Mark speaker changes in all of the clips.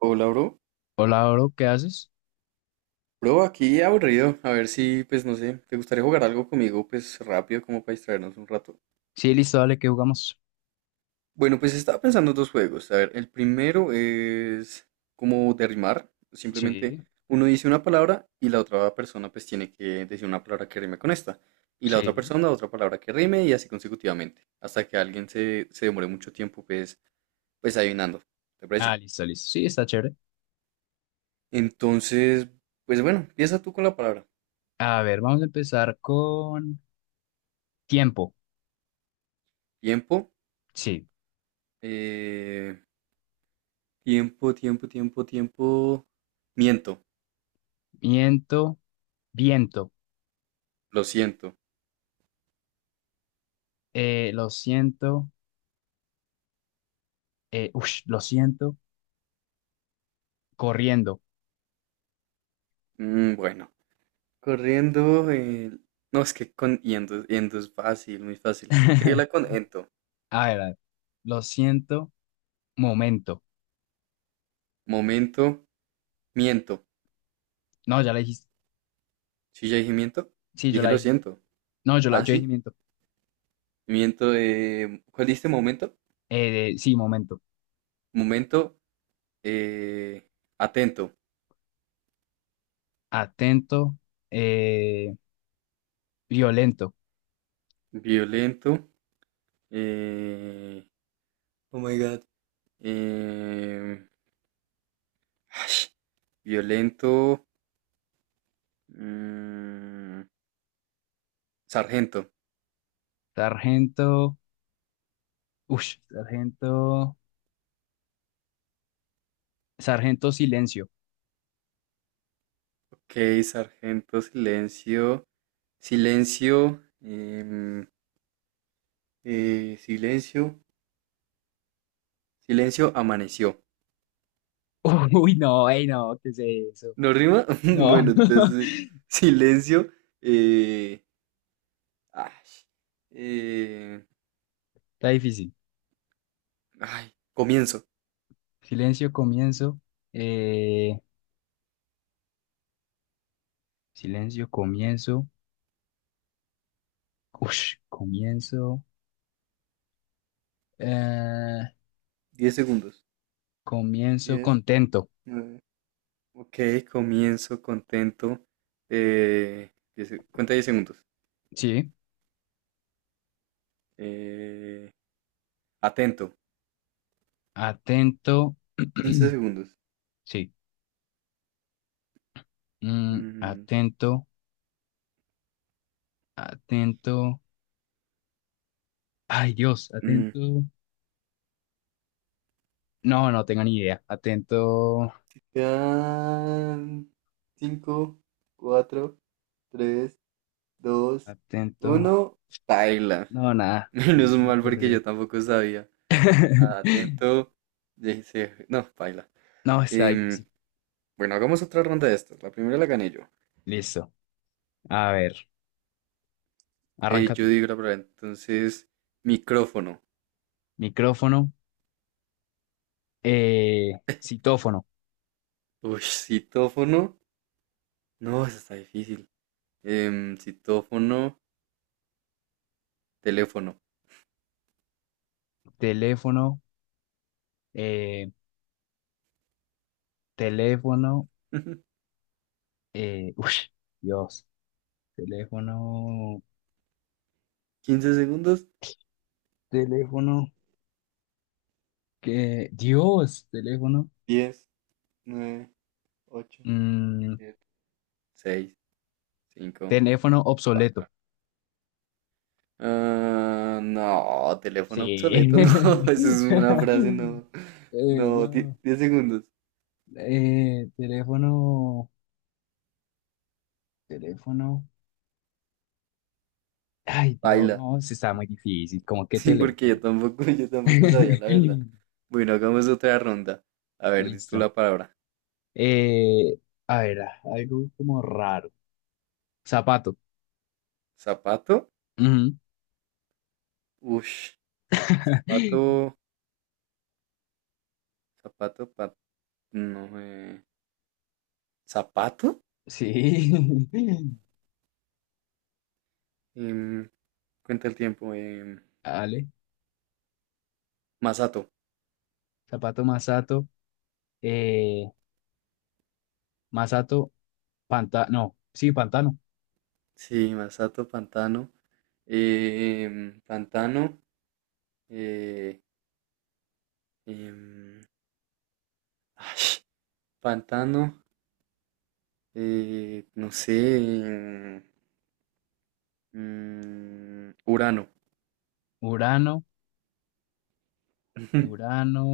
Speaker 1: Hola, bro.
Speaker 2: Hola, bro, ¿qué haces?
Speaker 1: Bro, aquí aburrido. A ver si, pues no sé, ¿te gustaría jugar algo conmigo, pues rápido, como para distraernos un rato?
Speaker 2: Sí, listo, dale, que jugamos?
Speaker 1: Bueno, pues estaba pensando dos juegos. A ver, el primero es como de rimar.
Speaker 2: Sí,
Speaker 1: Simplemente uno dice una palabra y la otra persona pues tiene que decir una palabra que rime con esta. Y la otra
Speaker 2: sí.
Speaker 1: persona otra palabra que rime y así consecutivamente. Hasta que alguien se demore mucho tiempo pues adivinando. ¿Te
Speaker 2: Ah,
Speaker 1: parece?
Speaker 2: listo, listo. Sí, está chévere.
Speaker 1: Entonces, pues bueno, empieza tú con la palabra.
Speaker 2: A ver, vamos a empezar con tiempo.
Speaker 1: Tiempo.
Speaker 2: Sí,
Speaker 1: Eh... Tiempo, tiempo, tiempo, tiempo. Miento,
Speaker 2: viento, viento.
Speaker 1: lo siento.
Speaker 2: Lo siento, ush, lo siento, corriendo.
Speaker 1: Bueno, corriendo. No, es que con yendo, yendo es fácil, muy fácil. Síguela con ento.
Speaker 2: A ver, a ver. Lo siento, momento.
Speaker 1: Momento, miento.
Speaker 2: No, ya la dijiste.
Speaker 1: Si ya dije miento,
Speaker 2: Sí, yo
Speaker 1: dije
Speaker 2: la
Speaker 1: lo
Speaker 2: dije.
Speaker 1: siento.
Speaker 2: No, yo la,
Speaker 1: Ah,
Speaker 2: yo dije
Speaker 1: sí,
Speaker 2: miento.
Speaker 1: miento. ¿Cuál dijiste momento?
Speaker 2: Sí, momento.
Speaker 1: Momento, eh, atento.
Speaker 2: Atento, eh, violento.
Speaker 1: Violento. eh, Oh my God. em, Violento. mm, Sargento.
Speaker 2: Sargento, sargento. Sargento Silencio.
Speaker 1: Ok, sargento, silencio, silencio, silencio, silencio, amaneció.
Speaker 2: Uy, no, ey, no, ¿qué es eso?
Speaker 1: ¿No rima?
Speaker 2: No,
Speaker 1: Bueno, entonces, silencio, eh, ay, eh,
Speaker 2: está difícil.
Speaker 1: ay, comienzo.
Speaker 2: Silencio, comienzo. eh, silencio, comienzo. Ush, comienzo. eh,
Speaker 1: 10 segundos.
Speaker 2: comienzo
Speaker 1: Diez,
Speaker 2: contento.
Speaker 1: nueve. Ok, comienzo, contento. Cuenta 10 segundos.
Speaker 2: Sí,
Speaker 1: Eh, atento.
Speaker 2: atento.
Speaker 1: 15 segundos.
Speaker 2: Sí,
Speaker 1: Mm,
Speaker 2: atento, atento. Ay, Dios,
Speaker 1: mm.
Speaker 2: atento. No, no tengo ni idea. Atento,
Speaker 1: Quedan 5, 4, 3, 2,
Speaker 2: atento.
Speaker 1: 1. Paila.
Speaker 2: No, nada, no
Speaker 1: Menos
Speaker 2: se me
Speaker 1: mal porque
Speaker 2: ocurrió.
Speaker 1: yo tampoco sabía. Atento. Dice, no, paila.
Speaker 2: No, está
Speaker 1: Em,
Speaker 2: difícil.
Speaker 1: bueno, hagamos otra ronda de estas. La primera la gané yo.
Speaker 2: Listo. A ver, arranca
Speaker 1: Yo
Speaker 2: tú.
Speaker 1: digo la palabra. Entonces, micrófono.
Speaker 2: Micrófono, citófono,
Speaker 1: Uy, citófono. No, eso está difícil. Citófono, teléfono.
Speaker 2: teléfono, eh, teléfono, uy, Dios, teléfono,
Speaker 1: 15 segundos.
Speaker 2: teléfono, que, Dios, teléfono,
Speaker 1: Diez, nueve, ocho,
Speaker 2: mm,
Speaker 1: siete, seis, cinco,
Speaker 2: teléfono obsoleto.
Speaker 1: cuatro. Ah, no, teléfono
Speaker 2: Sí.
Speaker 1: obsoleto, no. Eso es una frase, no. No,
Speaker 2: No,
Speaker 1: 10 segundos.
Speaker 2: teléfono, teléfono, ay, Dios,
Speaker 1: Baila.
Speaker 2: no, se está muy difícil, ¿Cómo que
Speaker 1: Sí, porque yo
Speaker 2: teléfono.
Speaker 1: tampoco, yo tampoco sabía la verdad. Bueno, hagamos otra ronda. A ver, di tú
Speaker 2: Listo.
Speaker 1: la palabra.
Speaker 2: Eh, a ver, ah, algo como raro. Zapato.
Speaker 1: ¿Zapato?
Speaker 2: Ujú.
Speaker 1: Ush. Zapato. Zapato. No, ¿Zapato?
Speaker 2: Sí.
Speaker 1: Em, Cuenta el tiempo.
Speaker 2: Vale.
Speaker 1: Masato.
Speaker 2: Zapato Masato. Eh, Masato, pantano. No, sí, pantano.
Speaker 1: Sí, Masato, pantano. Pantano. eh, Em, Ay, pantano, no sé, em, Urano.
Speaker 2: Urano, Urano.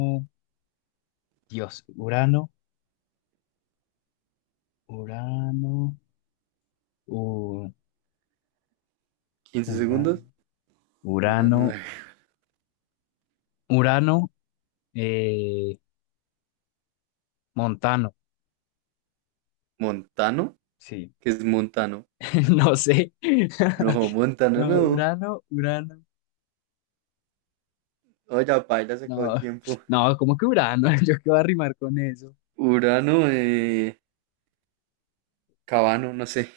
Speaker 2: Dios, Urano, Urano, U-
Speaker 1: 15 segundos.
Speaker 2: Urano, Urano,
Speaker 1: Urano,
Speaker 2: Urano, eh, Montano.
Speaker 1: Montano,
Speaker 2: Sí,
Speaker 1: ¿qué es Montano?
Speaker 2: no sé.
Speaker 1: No, Montano
Speaker 2: No,
Speaker 1: no.
Speaker 2: Urano, Urano.
Speaker 1: Oye, paila, se acabó
Speaker 2: No,
Speaker 1: el tiempo.
Speaker 2: no, como que Urano, yo qué voy a rimar con eso.
Speaker 1: Urano, Cabano, no sé,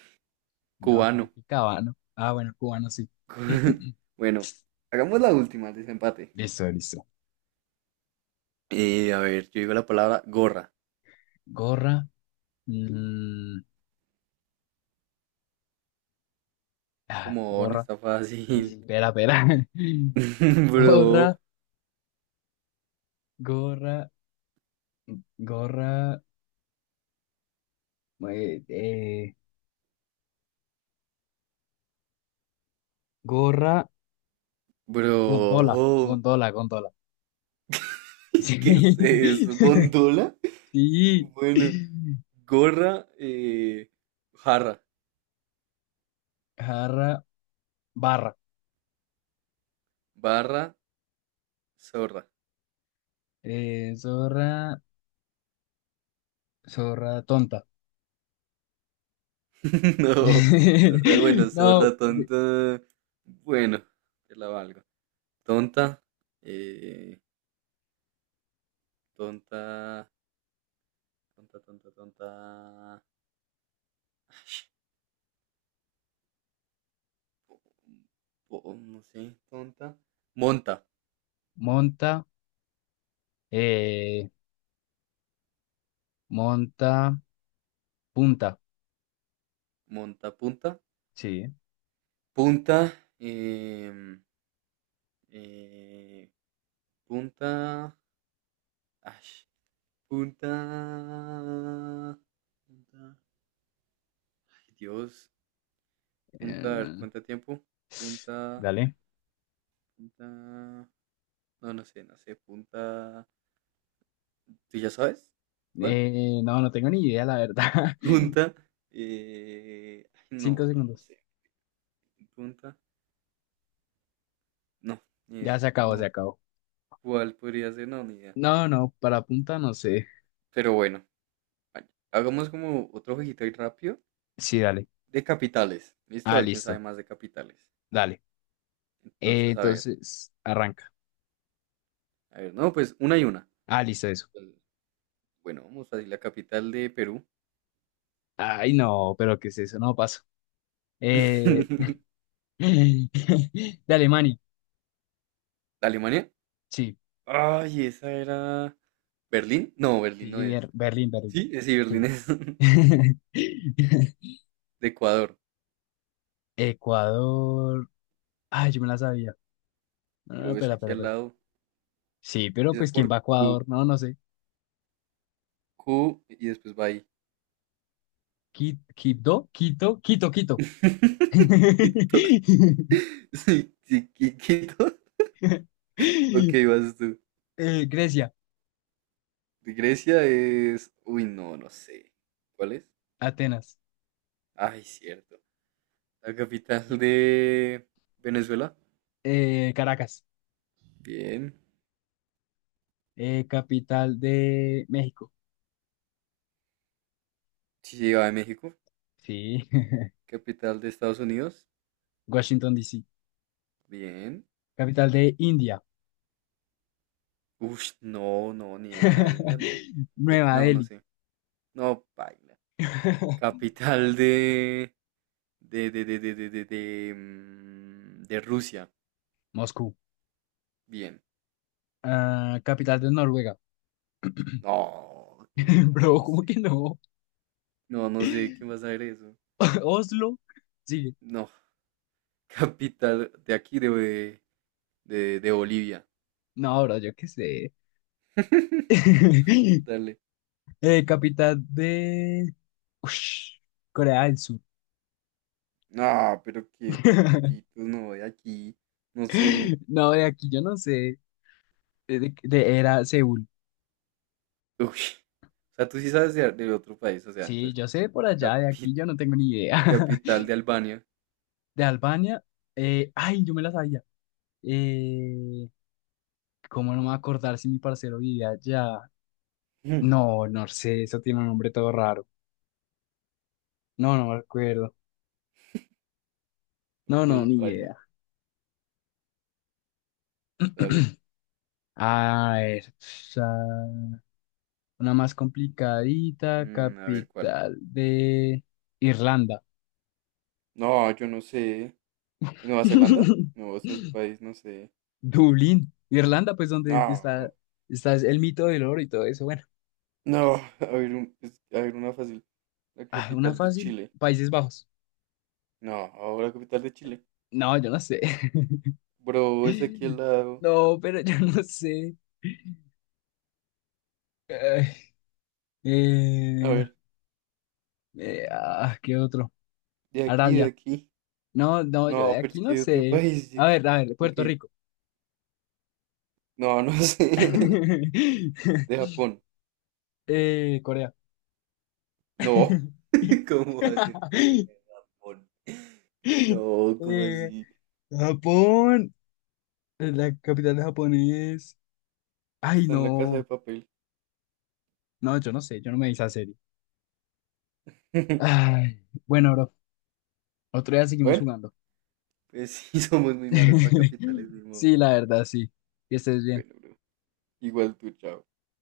Speaker 2: No, como
Speaker 1: cubano.
Speaker 2: que Cabano. Ah, bueno, cubano sí.
Speaker 1: Bueno, hagamos la última, el desempate.
Speaker 2: Listo, listo.
Speaker 1: A ver, yo digo la palabra gorra.
Speaker 2: Gorra. mm, ah,
Speaker 1: Como on,
Speaker 2: gorra.
Speaker 1: está
Speaker 2: Sí, sí.
Speaker 1: fácil.
Speaker 2: Espera, espera.
Speaker 1: Bro,
Speaker 2: Gorra, gorra, gorra. eh, eh, gorra, gondola,
Speaker 1: bro.
Speaker 2: gondola, gondola. Sí.
Speaker 1: ¿Qué es eso? ¿Gondola?
Speaker 2: Sí.
Speaker 1: Bueno, gorra, jarra,
Speaker 2: Jarra, barra.
Speaker 1: barra, zorra.
Speaker 2: Zorra, zorra tonta.
Speaker 1: No, zorra, bueno,
Speaker 2: No,
Speaker 1: zorra, tonta. Bueno, te la valgo. Tonta, eh, tonta, tonta, tonta, tonta. No sé, tonta. Monta,
Speaker 2: monta. Eh, monta, punta.
Speaker 1: monta, punta,
Speaker 2: Sí,
Speaker 1: punta, em, eh, punta. Ash, punta. Punta. Ay, Dios. Punta, a ver,
Speaker 2: Eh,
Speaker 1: ¿cuánto tiempo? Punta.
Speaker 2: dale.
Speaker 1: Punta. No, no sé, no sé. Punta. ¿Tú ya sabes? ¿Cuál?
Speaker 2: No, no tengo ni idea, la verdad.
Speaker 1: Punta. Ay,
Speaker 2: Cinco
Speaker 1: no, bro, no
Speaker 2: segundos.
Speaker 1: sé. Punta. No, ni
Speaker 2: Ya
Speaker 1: idea.
Speaker 2: se acabó, se
Speaker 1: No.
Speaker 2: acabó.
Speaker 1: ¿Cuál podría ser? No, ni idea.
Speaker 2: No, no, para punta no sé.
Speaker 1: Pero bueno, vale, hagamos como otro jueguito ahí rápido.
Speaker 2: Sí, dale.
Speaker 1: De capitales. Listo, a
Speaker 2: Ah,
Speaker 1: ver quién
Speaker 2: listo.
Speaker 1: sabe más de capitales.
Speaker 2: Dale.
Speaker 1: Entonces, a ver.
Speaker 2: Entonces, arranca.
Speaker 1: A ver, no, pues una y una.
Speaker 2: Ah, listo, eso.
Speaker 1: Bueno, vamos a decir la capital de Perú.
Speaker 2: Ay, no, pero ¿qué es eso? No paso. Eh, de Alemania.
Speaker 1: ¿Alemania?
Speaker 2: Sí,
Speaker 1: Ay, esa era. ¿Berlín? No, Berlín no
Speaker 2: sí,
Speaker 1: es.
Speaker 2: Berlín, Berlín.
Speaker 1: Sí, sí, Berlín
Speaker 2: Sí.
Speaker 1: es de Ecuador.
Speaker 2: Ecuador. Ay, yo me la sabía. No, no,
Speaker 1: Bro, es
Speaker 2: espera,
Speaker 1: aquí
Speaker 2: espera,
Speaker 1: al
Speaker 2: espera.
Speaker 1: lado.
Speaker 2: Sí, pero
Speaker 1: Empieza
Speaker 2: pues ¿quién
Speaker 1: por
Speaker 2: va a
Speaker 1: Q.
Speaker 2: Ecuador? No, no sé.
Speaker 1: Q y después va ahí.
Speaker 2: Quito, Quito, Quito, Quito.
Speaker 1: Quito. Sí, sí, Quito. Ok, vas tú.
Speaker 2: Grecia,
Speaker 1: De Grecia es. Uy, no, no sé. ¿Cuál es?
Speaker 2: Atenas,
Speaker 1: Ay, cierto. La capital de Venezuela.
Speaker 2: Caracas,
Speaker 1: Bien.
Speaker 2: capital de México.
Speaker 1: Sí, sí, va de México.
Speaker 2: Sí.
Speaker 1: Capital de Estados Unidos.
Speaker 2: Washington, D. C.
Speaker 1: Bien.
Speaker 2: capital de India.
Speaker 1: Uf, no, no, ni idea de India, no.
Speaker 2: Nueva
Speaker 1: No, no
Speaker 2: Delhi,
Speaker 1: sé. No, baila. Capital de... De Rusia.
Speaker 2: Moscú,
Speaker 1: Bien.
Speaker 2: Ah, capital de Noruega.
Speaker 1: No, y no,
Speaker 2: Bro,
Speaker 1: no
Speaker 2: ¿cómo
Speaker 1: sé.
Speaker 2: que no?
Speaker 1: No, no sé quién va a saber eso.
Speaker 2: Oslo, sigue.
Speaker 1: No. Capital de aquí, de Bolivia.
Speaker 2: No, bro, yo qué sé.
Speaker 1: Dale.
Speaker 2: Capital de Ush, Corea del Sur.
Speaker 1: No, pero qué pitos, no, de aquí. No sé.
Speaker 2: No, de aquí yo no sé. Era Seúl.
Speaker 1: Uy, o sea, tú sí sabes de otro país, o sea,
Speaker 2: Sí,
Speaker 1: entonces,
Speaker 2: yo sé por allá, de aquí
Speaker 1: capi-
Speaker 2: yo no tengo ni idea.
Speaker 1: capital de Albania.
Speaker 2: De Albania, ay, yo me la sabía. Eh, ¿Cómo no me voy a acordar si mi parcero vivía allá?
Speaker 1: Ujú.
Speaker 2: No, no sé, eso tiene un nombre todo raro. No, no me acuerdo. No,
Speaker 1: Ok,
Speaker 2: no, ni
Speaker 1: baila,
Speaker 2: idea.
Speaker 1: dale.
Speaker 2: A ver, una más complicadita,
Speaker 1: A ver, ¿cuál?
Speaker 2: capital de Irlanda.
Speaker 1: No, yo no sé. ¿Nueva Zelanda? No, eso es un país, no sé.
Speaker 2: Dublín, Irlanda, pues donde está,
Speaker 1: No,
Speaker 2: está el mito del oro y todo eso. Bueno,
Speaker 1: no, a ver, a ver una fácil. La
Speaker 2: ah, una
Speaker 1: capital de
Speaker 2: fácil,
Speaker 1: Chile.
Speaker 2: Países Bajos.
Speaker 1: No, la capital de Chile.
Speaker 2: No, yo no sé.
Speaker 1: Bro, es aquí al lado.
Speaker 2: No, pero yo no sé. Ay,
Speaker 1: A
Speaker 2: eh,
Speaker 1: ver,
Speaker 2: ah, ¿qué otro?
Speaker 1: de aquí, de
Speaker 2: Arabia.
Speaker 1: aquí.
Speaker 2: No, no, yo
Speaker 1: No,
Speaker 2: de
Speaker 1: pero es
Speaker 2: aquí
Speaker 1: que
Speaker 2: no
Speaker 1: de otro
Speaker 2: sé.
Speaker 1: país.
Speaker 2: A ver,
Speaker 1: Ok,
Speaker 2: Puerto Rico.
Speaker 1: no, no sé. De Japón.
Speaker 2: Corea.
Speaker 1: No, ¿cómo va a ser con el Japón? No, ¿cómo
Speaker 2: Eh,
Speaker 1: así?
Speaker 2: Japón. La capital de Japón es. Ay,
Speaker 1: Está en la casa de
Speaker 2: no.
Speaker 1: papel.
Speaker 2: No, yo no sé, yo no me hice serie. Ay, bueno, bro, otro día seguimos
Speaker 1: Bueno,
Speaker 2: jugando.
Speaker 1: pues sí, somos muy malos para capitales, de modo.
Speaker 2: Sí, la verdad, sí. Que estés bien.
Speaker 1: Bueno, bro, igual tú, chao.